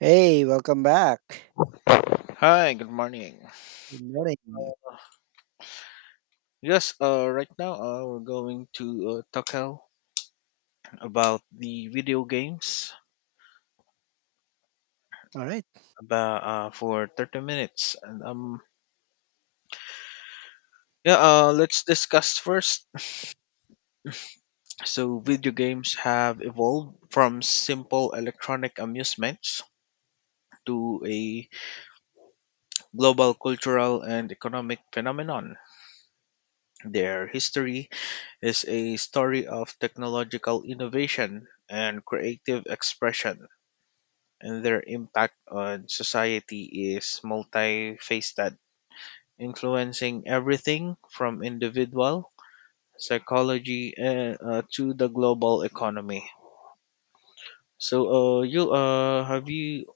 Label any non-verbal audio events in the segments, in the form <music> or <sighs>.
Hey, welcome back. Hi, good morning. Good morning. Yes, right now we're going to talk out about the video games All right. about for 30 minutes. Yeah, let's discuss first. So, video games have evolved from simple electronic amusements to a global cultural and economic phenomenon. Their history is a story of technological innovation and creative expression, and their impact on society is multifaceted, influencing everything from individual psychology to the global economy. So, you have you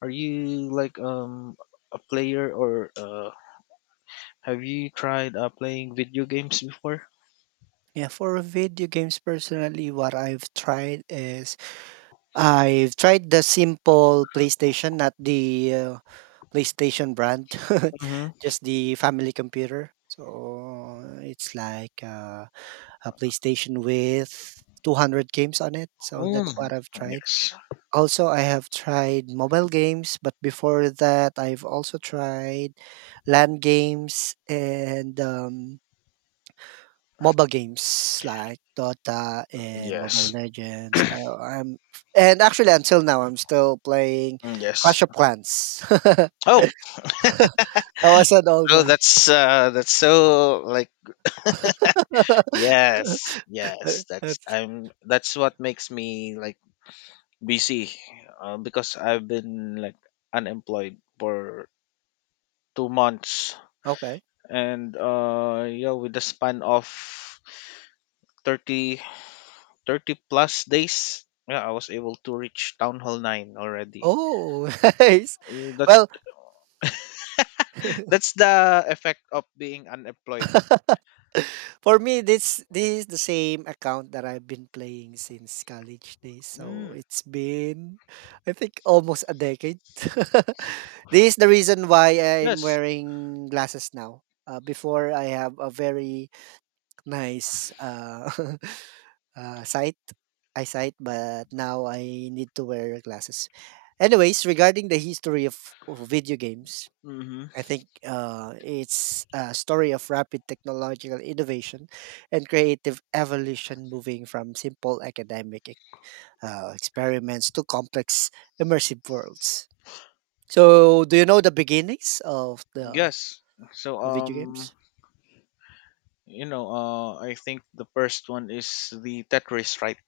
are you like a player, or have you tried playing video games before? Yeah, for video games personally, what I've tried is I've tried the simple PlayStation, not the PlayStation brand, <laughs> Mm-hmm. just the family computer. So it's like a PlayStation with 200 games on it. So that's Mm, what I've tried. yes, Also, I have tried mobile games, but before that, I've also tried LAN games and MOBA games like Dota and Mobile yes. Legends. I, I'm and actually until now, I'm still playing Mm, yes. Clash of Clans. <laughs> That Oh, was an old oh, one. That's so like. <laughs> Yes, yes, That- that's- that's what makes me like busy, because I've been like unemployed for 2 months. okay. And yeah, with the span of 30 30 plus days, yeah, I was able to reach town hall 9 already. Oh, <laughs> nice. Mm, That's Well, <laughs> that's the effect of being unemployed. <laughs> for me, this is the same account that I've been playing since college days. Mm, So it's been, I think, almost a decade. <laughs> This is the reason why I'm yes. wearing glasses now. Before I have a very nice <laughs> sight, eyesight, but now I need to wear glasses. Anyways, regarding the history of, video games, Mm-hmm. I think it's a story of rapid technological innovation and creative evolution, moving from simple academic experiments to complex immersive worlds. So, do you know the beginnings of the Yes. So of video um games? you know, I think the first one is the Tetris, right?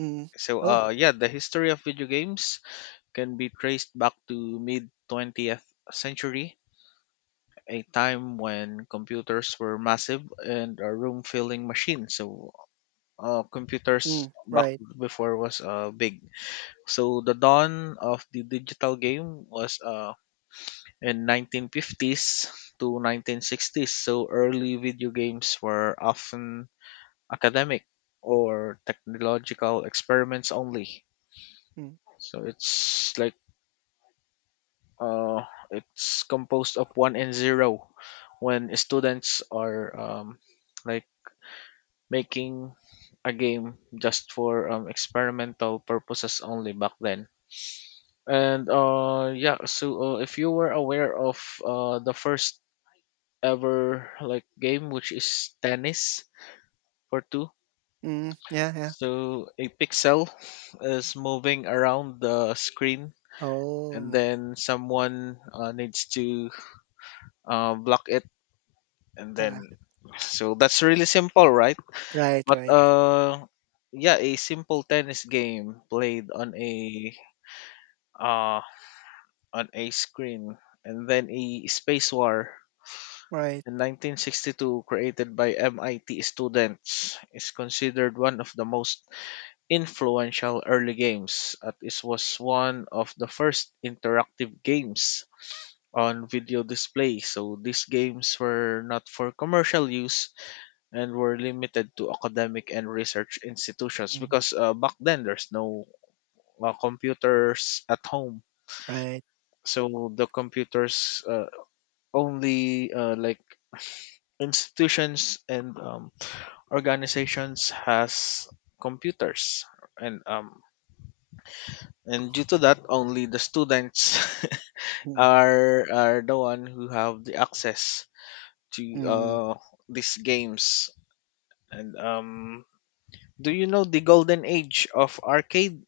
Mm. So Oh, yeah, the history of video games can be traced back to mid 20th century, a time when computers were massive and a room filling machine. So computers mm, back right. before was big. So the dawn of the digital game was in 1950s to 1960s. So early video games were often academic or technological experiments only. Mm, So it's like. Uh, it's composed of one and zero when students are like making a game just for experimental purposes only back then. And yeah, so if you were aware of the first ever like game, which is tennis for two, mm, yeah, yeah. so a pixel is moving around the screen, and Oh, then someone needs to block it, and then yeah. so that's really simple, right? Right, But right, yeah, a simple tennis game played uh on a screen, and then a space war right, in 1962 created by MIT students is considered one of the most influential early games, and it was one of the first interactive games on video display. So these games were not for commercial use and were limited to academic and research institutions, mm, because back then there's no computers at home. right. So the computers only like institutions and organizations has computers, and um and due to that, only the students <laughs> Mm, are the one who have the access to mm. These games. And do you know the golden age of arcade?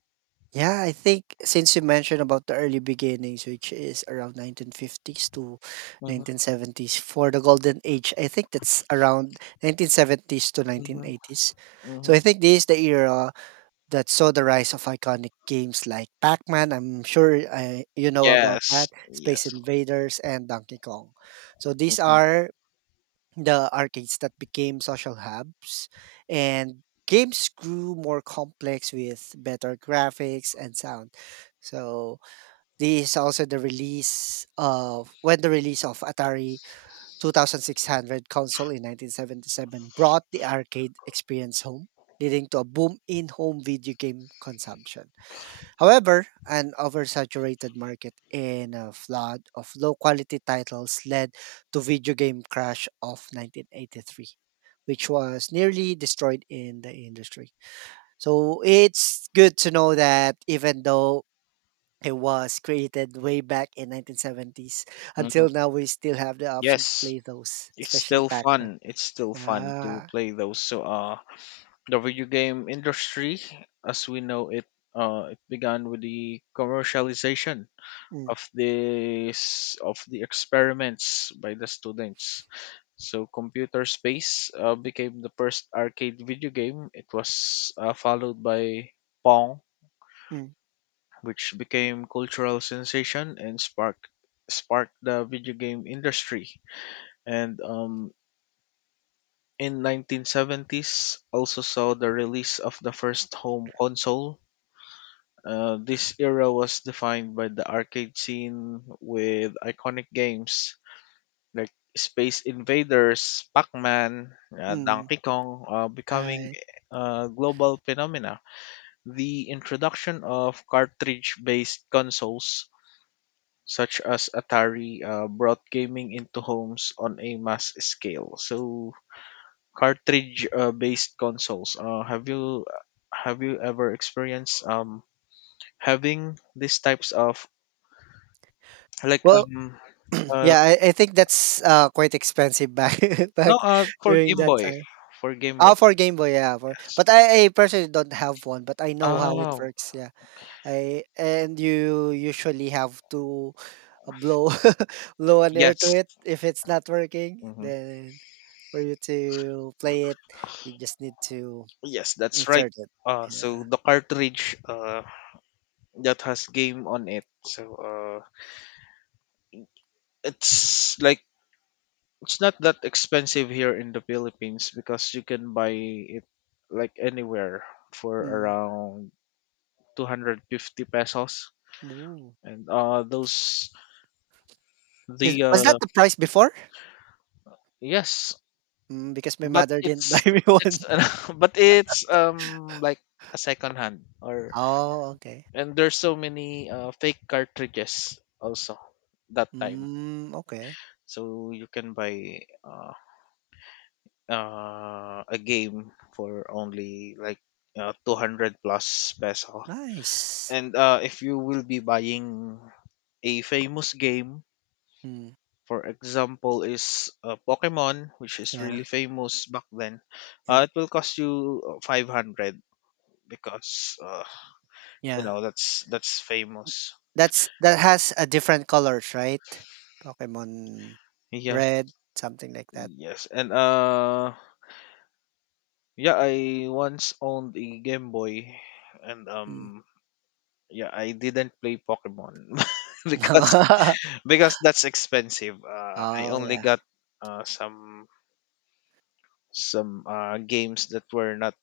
Yeah, I think since you mentioned about the early beginnings, which is around 1950s to 1970s for the golden age, I think that's around 1970s to Mhm, 1980s. So I mhm. think this is the era that saw the rise of iconic games like Pac-Man. I'm sure you know about Yes, that, Space yes. Invaders, and Donkey Kong. So these Mhm, are the arcades that became social hubs, and games grew more complex with better graphics and sound. So this is also the release of Atari 2600 console in 1977 brought the arcade experience home, leading to a boom in home video game consumption. However, an oversaturated market and a flood of low quality titles led to video game crash of 1983, which was nearly destroyed in the industry. So it's good to know that even though it was created way back in 1970s, mhm. until now we still have the option to Yes. play those, It's especially still Pac-Man. fun. It's still fun to Ah. play those. So, the video game industry, as we know it, it began with the commercialization Mm, of this of the experiments by the students. So, Computer Space became the first arcade video game. It was followed by Pong, mm, which became cultural sensation and sparked the video game industry. And in 1970s, also saw the release of the first home console. This era was defined by the arcade scene with iconic games like Space Invaders, Pac-Man, mm. Donkey Kong, becoming Uh, a global phenomena. The introduction of cartridge-based consoles such as Atari, brought gaming into homes on a mass scale. So cartridge based consoles. Have you ever experienced having these types of like well, <clears throat> uh yeah, I think that's quite expensive back <laughs> no, back for during Game that Boy, time. for Game Oh, Boy. for Game Boy, yeah. For Yes. But I personally don't have one, but I know how it Oh. works. Yeah. I and you usually have to blow <laughs> blow an air to Yes. it if it's not working. Hmm. Then for you to play it, you just need to Yes, that's right. insert it. So Yeah. the cartridge that has game on it, so it's like it's not that expensive here in the Philippines, because you can buy it like anywhere for Mm. around 250 pesos. Ooh. And those Is the was that the price before? yes, Mm, because my but mother didn't <laughs> buy it's me it's one. <laughs> but it's like a second hand, or Oh, okay. and there's so many fake cartridges also that time. Mm, okay. So you can buy a game for only like 200 plus peso. Nice. And if you will be buying a famous game, Mm, for example, is Pokemon, which is yeah, really famous back then, yeah, it will cost you 500, because you yeah. know, that's famous. That has a different colors, right? Pokemon Yes, Red, something like that. yes, and yeah, I once owned a Game Boy, and Mm. Yeah, I didn't play Pokemon <laughs> because <laughs> because that's expensive. I Oh only yeah. got uh, some some games that were not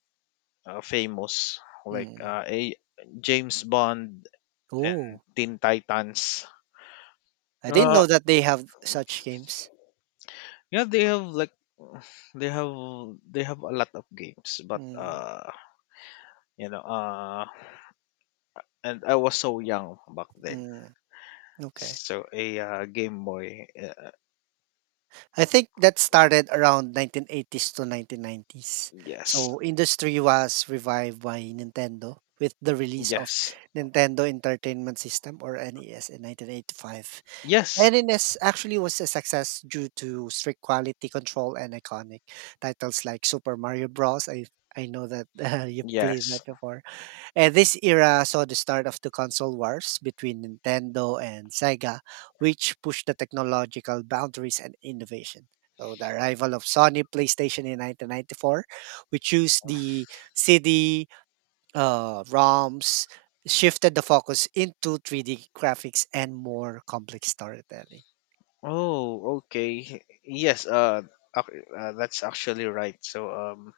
famous, like Mm. A James Bond and Oh, Teen Titans. I didn't Uh, know that they have such games. yeah, they have like they have they have a lot of games, but Mm, you know, uh, and I was so young back then. mm, okay. So a Game Boy, I think that started around 1980s to 1990s. yes, So industry was revived by Nintendo with the release of yes, Nintendo Entertainment System or NES in 1985. yes, Leninist actually was a success due to strict quality control and iconic titles like Super Mario Bros. I know that <laughs> you played yes. that before. And this era saw the start of the console wars between Nintendo and Sega, which pushed the technological boundaries and innovation. So the arrival of Sony PlayStation in 1994, which used the CD ROMs, shifted the focus into 3D graphics and more complex storytelling. Oh, okay. Yes, that's actually right.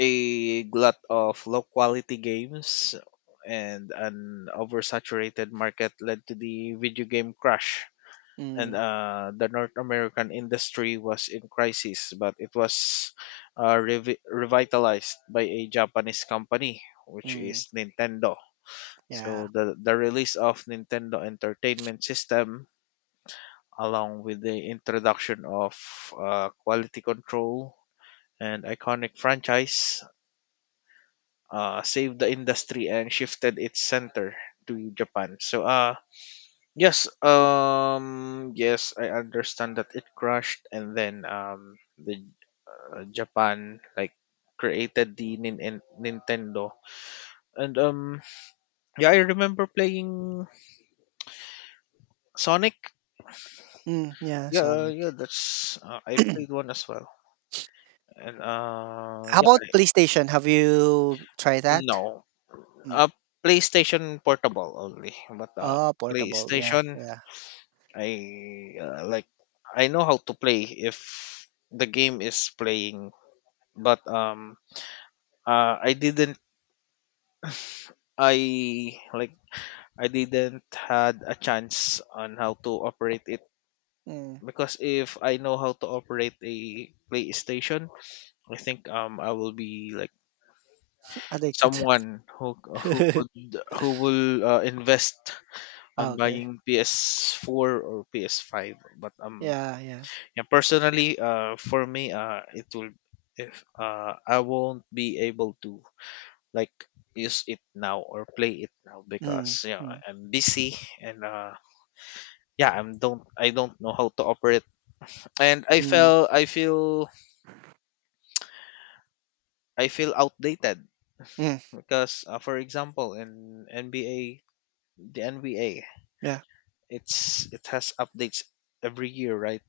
A glut of low quality games and an oversaturated market led to the video game crash, and Mm, the North American industry was in crisis, but it was revitalized by a Japanese company, which mm, is Nintendo. So yeah. the release of Nintendo Entertainment System, along with the introduction of quality control and iconic franchise, saved the industry and shifted its center to Japan. So, yes, yes, I understand that it crashed, and then the Japan like created the Nintendo, and yeah, I remember playing Sonic. Mm, yeah, Yeah, yeah, Sonic. that's I played one <clears throat> as well, and How about PlayStation? Have you tried that? no, Mm. uh, PlayStation Portable only, but Oh, portable. Yeah, PlayStation. yeah. I like I know how to play if the game is playing, but I didn't, I like I didn't had a chance on how to operate it, Mm, because if I know how to operate a PlayStation, I think I will be like addicted. someone who <laughs> could, who will invest on Okay. buying PS4 or PS5, but Yeah, yeah. yeah, personally, for me, it will, if I won't be able to like use it now or play it now, Mm, because you know mm, I'm busy. And yeah, I don't know how to operate, and mm, I feel outdated, mm, because for example, in NBA, yeah. it's it has updates every year, right?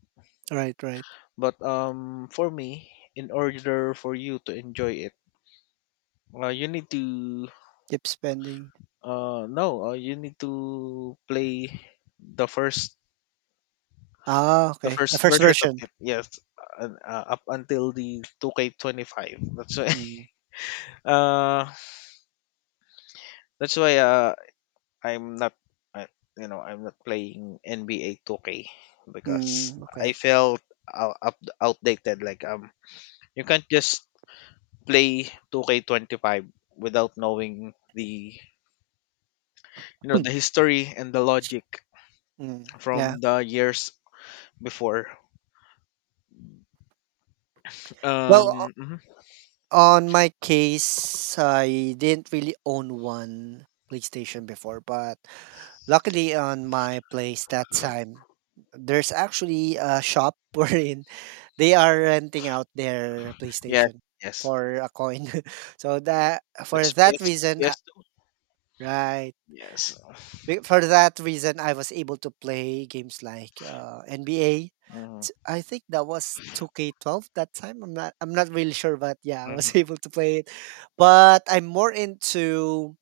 Right, right. But for me, in order for you to enjoy it, you need to. Keep spending. No, you need to play the first Ah, the okay. The first first version of version. it. Yes, up until the 2K25. That's why. <laughs> Mm, Uh, that's why. I'm not. I, you know, I'm not playing NBA 2K because mm, I okay. felt outdated. Like you can't just play 2K25 without knowing the you know the history and the logic Mm, yeah. from the years before. Well, Um. mhm. on my case, I didn't really own one PlayStation before, but luckily on my place that time, there's actually a shop <laughs> wherein they are renting out their Yes, PlayStation yes. for a coin. <laughs> So that for That's that PS reason, PS2. right? Yes. For that reason, I was able to play games like NBA. hmm I think that was 2K12 that time. I'm not really sure, but yeah, I was <laughs> hmm able to play it. But I'm more into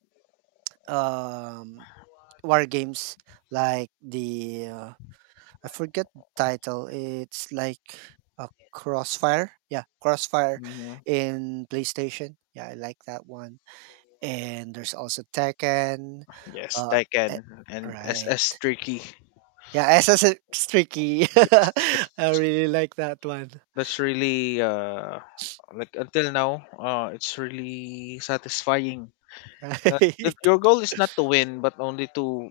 um war games like the I forget the title. It's like a Crossfire. Yeah, Crossfire hmm in PlayStation. Yeah, I like that one. And there's also Tekken. Yes, Uh, eh, Tekken and SS right. Tricky. Yeah, SS is tricky. <laughs> Yes, I really like that one. <laughs> that's really like until now it's really satisfying. Right. Your goal is not to win, but only to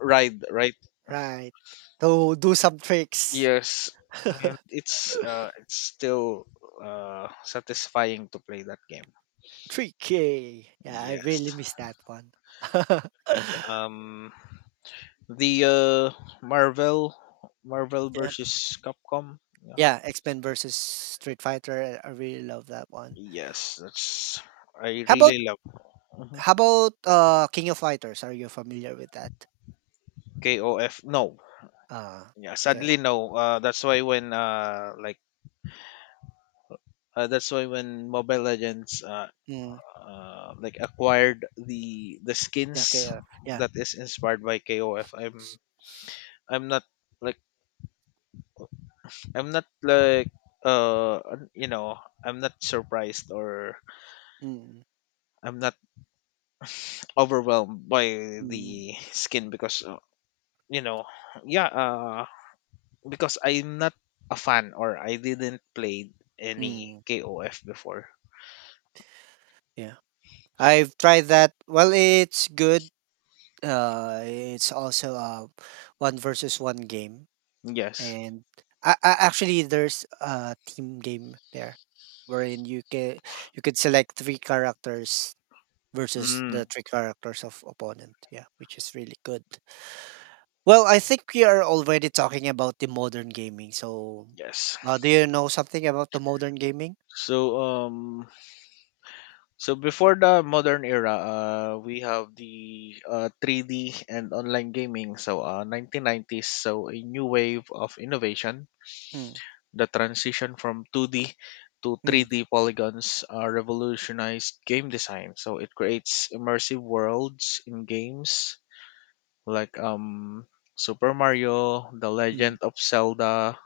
ride, right? Right. So do some tricks. Yes, <laughs> and it's still satisfying to play that game. Tricky. Yeah, I Yes, really miss that one. <laughs> and The uh, Marvel, Marvel Yeah. versus Capcom. Yeah. Yeah, X-Men versus Street Fighter. I really love that one. Yes, that's I How about really love. Mhm. how about King of Fighters? Are you familiar with that? KOF. No, Uh yeah, okay. sadly no. That's why when Mobile Legends Mm, like acquired the yeah, skins KF. Yeah. that is inspired by KOF. I'm not like I'm not like you know, I'm not surprised, or Mm, I'm not overwhelmed by mm, the skin, because you know yeah uh I'm not a fan, or I didn't play any mm, KOF before. yeah. I've tried that. Well, it's good. It's also a one versus one game, Yes. and I actually there's a team game there, wherein you could select three characters versus the Mm, three characters of opponent. Yeah, which is really good. Well, I think we are already talking about the modern gaming. So, yes. Do you know something about the modern gaming? so um before the modern era, we have the 3D and online gaming. So 1990s, so a new wave of innovation. Hmm. The transition from 2D to Mm, 3D polygons revolutionized game design. So it creates immersive worlds in games like Super Mario, The mm, Legend of Zelda.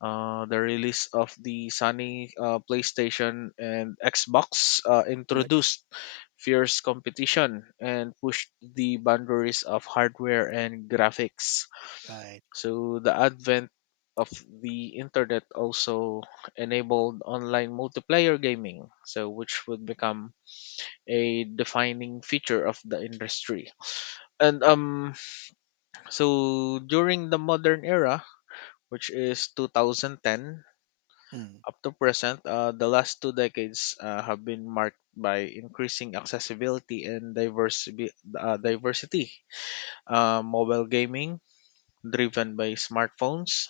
The release of the Sony PlayStation and Xbox right, introduced fierce competition and pushed the boundaries of hardware and graphics. right. So the advent of the internet also enabled online multiplayer gaming, so which would become a defining feature of the industry. And so during the modern era, which is 2010 Mm, up to present, the last two decades have been marked by increasing accessibility and diversity. Mobile gaming driven by smartphones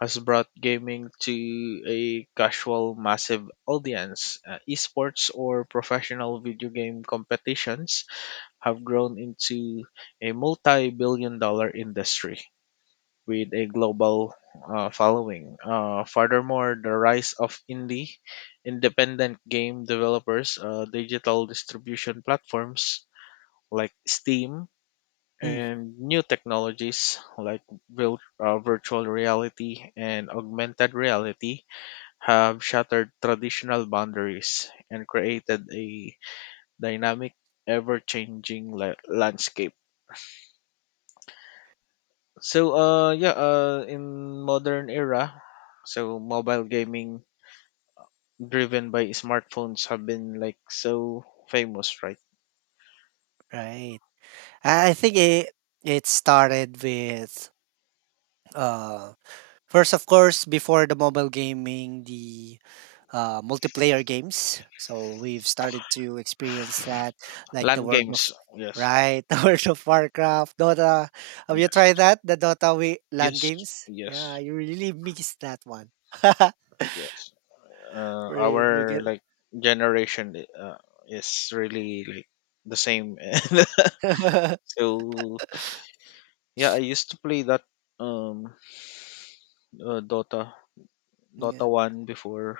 has brought gaming to a casual massive audience. Esports, or professional video game competitions, have grown into a multi-billion-dollar industry with a global following. Furthermore, the rise of indie independent game developers, digital distribution platforms like Steam, mm, and new technologies like virtual reality and augmented reality have shattered traditional boundaries and created a dynamic, ever-changing landscape. So in modern era, so mobile gaming driven by smartphones have been, like, so famous, right? right. I think it started with uh first of course before the mobile gaming, the multiplayer games. So we've started to experience that, like the Land World of games. Yes. right, <laughs> the World of Warcraft, Dota. Have you Yes. tried that? The Dota we LAN Yes. games? Yeah, Yes. you really missed that one. <laughs> Yes. Wherein you Our, get like, generation, is really like the same. <laughs> <laughs> So, yeah, I used to play that. um uh, dota dota yeah. 1 before.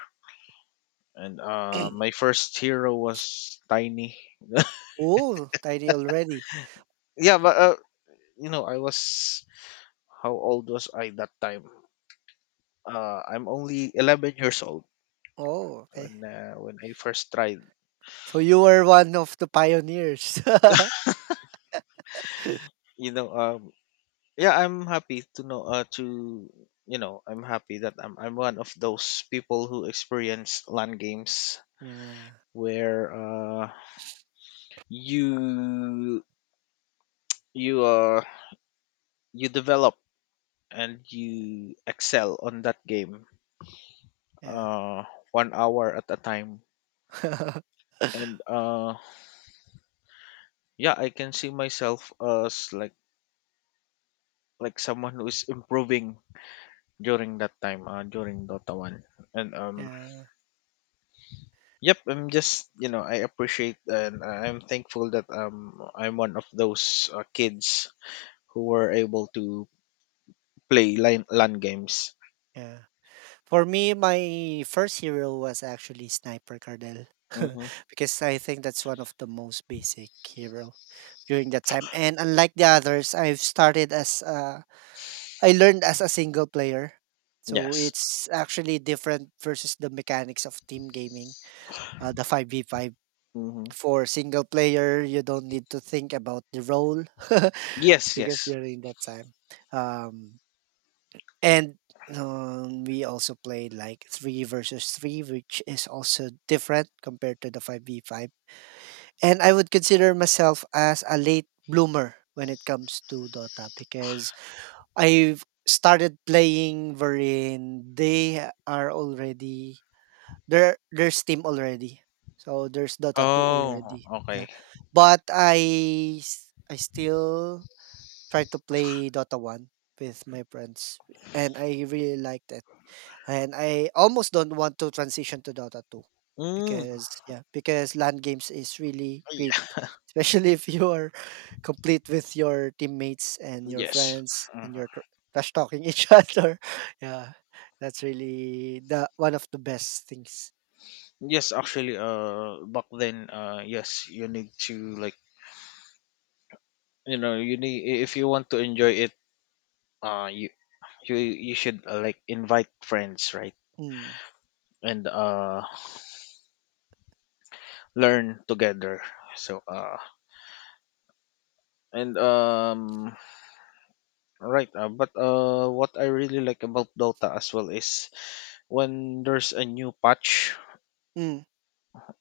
And my first hero was Tiny. <laughs> Oh, tiny already. Yeah, but I was how old was I that time? I'm only 11 years old Oh, okay. when I first tried. So you were one of the pioneers. <laughs> you know um yeah I'm happy to know to I'm happy that I'm one of those people who experience land games, Yeah. where you you uh you develop and you excel on that game Yeah. uh one hour at a time. <laughs> And yeah, I can see myself as, like, someone who is improving during that time, during Dota 1. And Yeah. yep, I'm just, I appreciate, and I'm thankful that I'm one of those kids who were able to play LAN games. Yeah. For me, my first hero was actually Sniper Cardell. <laughs> Mm-hmm. Because I think that's one of the most basic hero during that time. And unlike the others, I've started as I learned as a single player. So Yes. it's actually different versus the mechanics of team gaming, the 5v5. Mm-hmm. For single player, you don't need to think about the role <laughs> Yes. because Yes. during that time, um, and we also played like three versus three, which is also different compared to the 5v5. And I would consider myself as a late bloomer when it comes to Dota because I've started playing wherein they are already there's Steam already. So there's Dota 2 Oh. already. Okay. Yeah. But I still try to play Dota 1 with my friends and I really liked it. And I almost don't want to transition to Dota 2 Mm. because yeah, because LAN games is really great, <laughs> Yeah. especially if you are <laughs> complete with your teammates and your Yes. friends Mhm. and you're trash talking each <laughs> other. Yeah. That's really the one of the best things. Yes. Actually, back then, yes, you need to, if you want to enjoy it, uh, you you should, like, invite friends, right? Mm. And learn together. So uh and um, right. But what I really like about Dota as well is when there's a new patch Mm,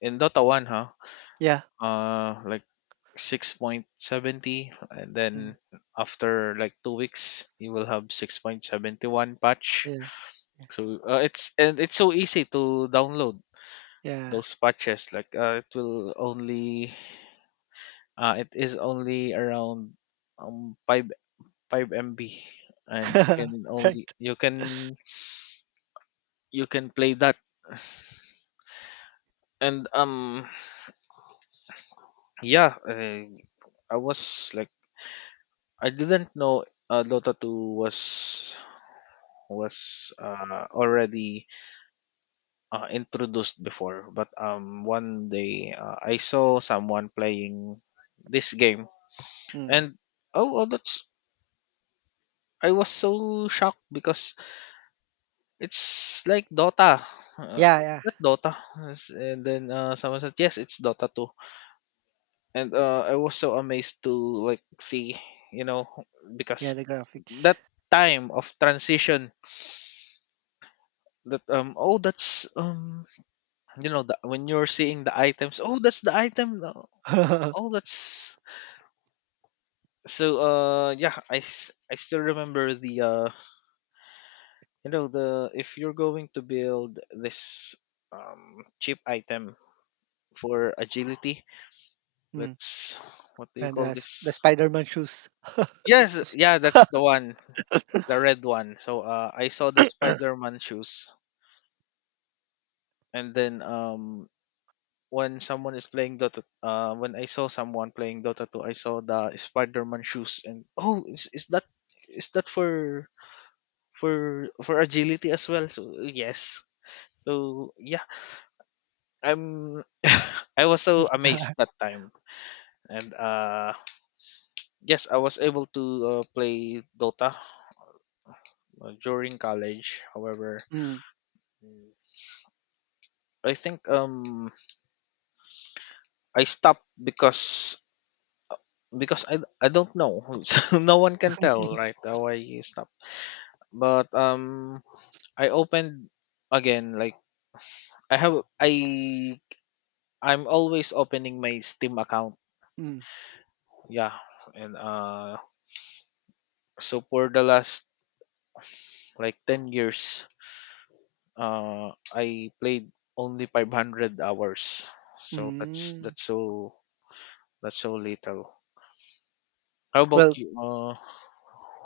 in Dota 1, huh? yeah. Like 6.70, and then Mm, after, like, 2 weeks, you will have 6.71 patch. yeah. Yeah. So it's so easy to download Yeah. those patches, like, it is only around um, 5 5 MB, and you <laughs> can Right. only, you can play that. And yeah, I was like, I didn't know Dota 2 was already introduced before. But one day I saw someone playing this game. Mm. And oh, oh that's I was so shocked because it's like Dota. Yeah, Is yeah. that Dota? Yes. And then someone said, yes, it's Dota 2. And I was so amazed to, like, see, you know, Yeah, because the that graphics. time of transition, that, oh, that's, you know, when you're seeing the items, oh, that's the item. Oh, <laughs> that's. So yeah, I still remember the, you know, the, if you're going to build this cheap item for agility, Mm. let's, what do you And call the this? Spider-Man shoes. <laughs> Yes, yeah, that's the one, the red one. So I saw the Spider-Man shoes, and then, when I saw someone playing Dota 2, I saw the Spider-Man shoes, and, oh, is that, for agility as well? So, yes. So, yeah, I'm. <laughs> I was so amazed Yeah. that time, and yes, I was able to play Dota during college. However, Mm. I think I stopped because, I don't know. <laughs> So no one can tell, right, how I stopped. But I opened again, like, I have I I'm always opening my Steam account. Mm. Yeah. And so for the last, like, 10 years, I played only 500 hours. So Mm. That's so little. How about Well, you?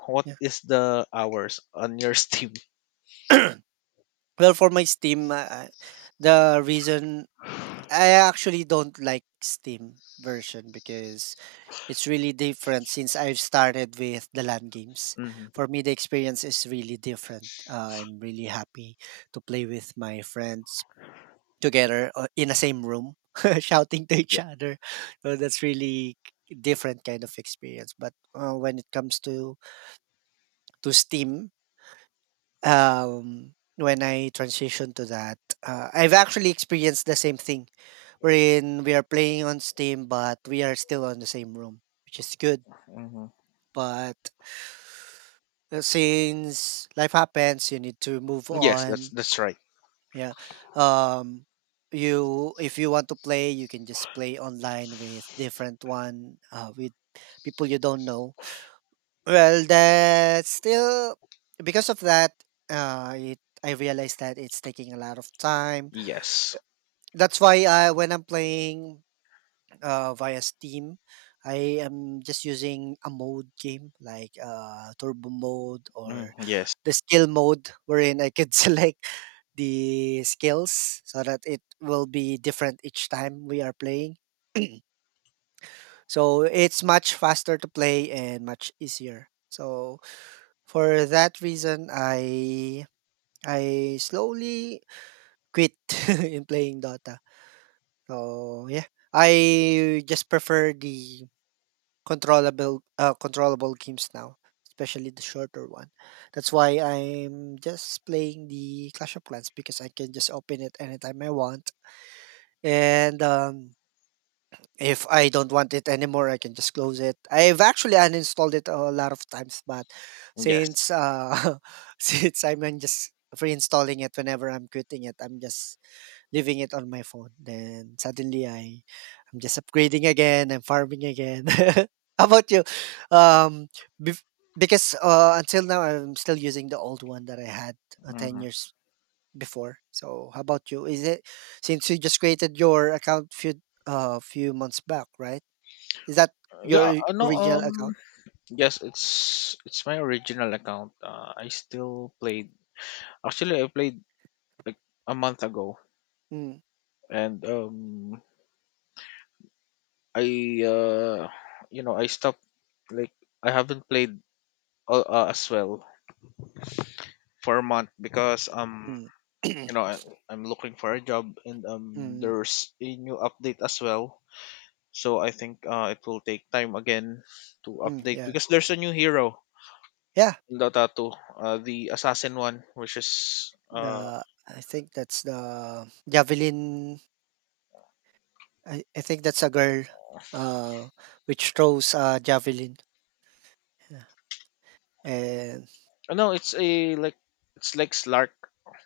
What yeah. is the hours on your <laughs> Steam? Well, for my Steam, the reason <sighs> I actually don't like Steam version because it's really different since I've started with the LAN games. Mhm. For me, the experience is really different. I'm really happy to play with my friends together in the same room, <laughs> shouting to each other. So that's really different kind of experience. But when it comes to Steam, when I transition to that, I've actually experienced the same thing, wherein we are playing on Steam, but we are still on the same room, which is good. Yeah. But since life happens, you need to move Yes, that's on. that's right. Yeah. Um you, if you want to play, you can just play online with different one with people you don't know. Well, that's still because of that it I realized that it's taking a lot of time. Yes. That's why I when I'm playing via Steam, I am just using a mode game like turbo mode Mm, or yes. the skill mode wherein I could <laughs> select the skills so that it will be different each time we are playing. <clears throat> So it's much faster to play and much easier. So for that reason I slowly quit <laughs> in playing Dota. So yeah. I just prefer the controllable games now, especially the shorter one. That's why I'm just playing the Clash of Clans because I can just open it anytime I want. And if I don't want it anymore, I can just close it. I've actually uninstalled it a lot of times, but Yes. since <laughs> since I'm in just reinstalling it whenever I'm quitting it, I'm just leaving it on my phone. Then suddenly I'm just upgrading again, I'm farming again. <laughs> How about you? Um bef- because until now I'm still using the old one that I had 10 Hmm. years before. So how about you? Is it since you just created your account few months back, right? Is that your Yeah. No. original account? Yes. It's my original account. I still played. Actually, I played like a month ago, Mm, and I uh, you know, I stopped. Like, I haven't played as well for a month because, mm. you know, <clears throat> I'm looking for a job, and Mm, there's a new update as well. So I think it will take time again to mm, update yeah. because there's a new hero Yeah, in Dota 2, the assassin one, which is The I think that's the javelin. I think that's a girl, uh, which throws a javelin. Yeah. And oh, no, it's a, like, it's like Slark,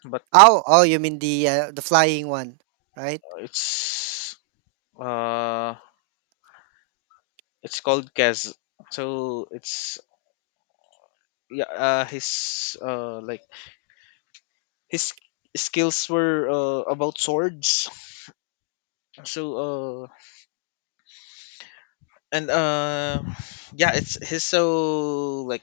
but Oh, oh, you mean the flying one, right? it's uh it's called Kaz. So it's, yeah, his, like, his skills were about swords. So uh and uh, yeah, it's his so like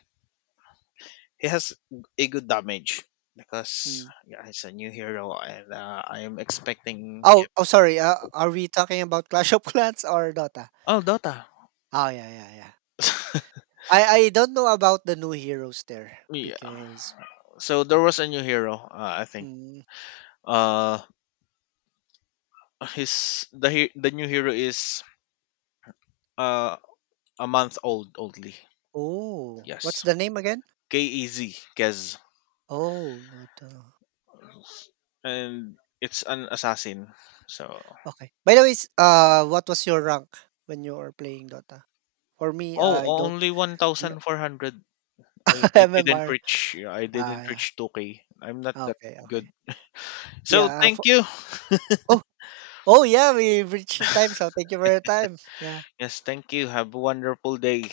he has a good damage because, Mm. yeah, he's a new hero. And I am expecting. Oh, oh, sorry. Are we talking about Clash of Clans or Dota? Oh, Dota. Oh, yeah, yeah, yeah. <laughs> I don't know about the new heroes there Yeah, because. so there was a new hero. I think Mm, uh the new hero is uh a month old only. oh, what's Yes, the name again? K E Z, Kez, Oh, Dota. and it's an assassin. So. Okay. By the way, s what was your rank when you were playing Dota? For me, I Oh, don't only one I'm not thousand four hundred. I, <laughs> I didn't MMR. reach, yeah, I Ah, didn't yeah. reach 2K. I'm not that Okay, good. okay. So Yeah, thank for you. oh, oh yeah, we reached the time, so thank you for your time. Yeah. Yes, thank you. Have a wonderful day.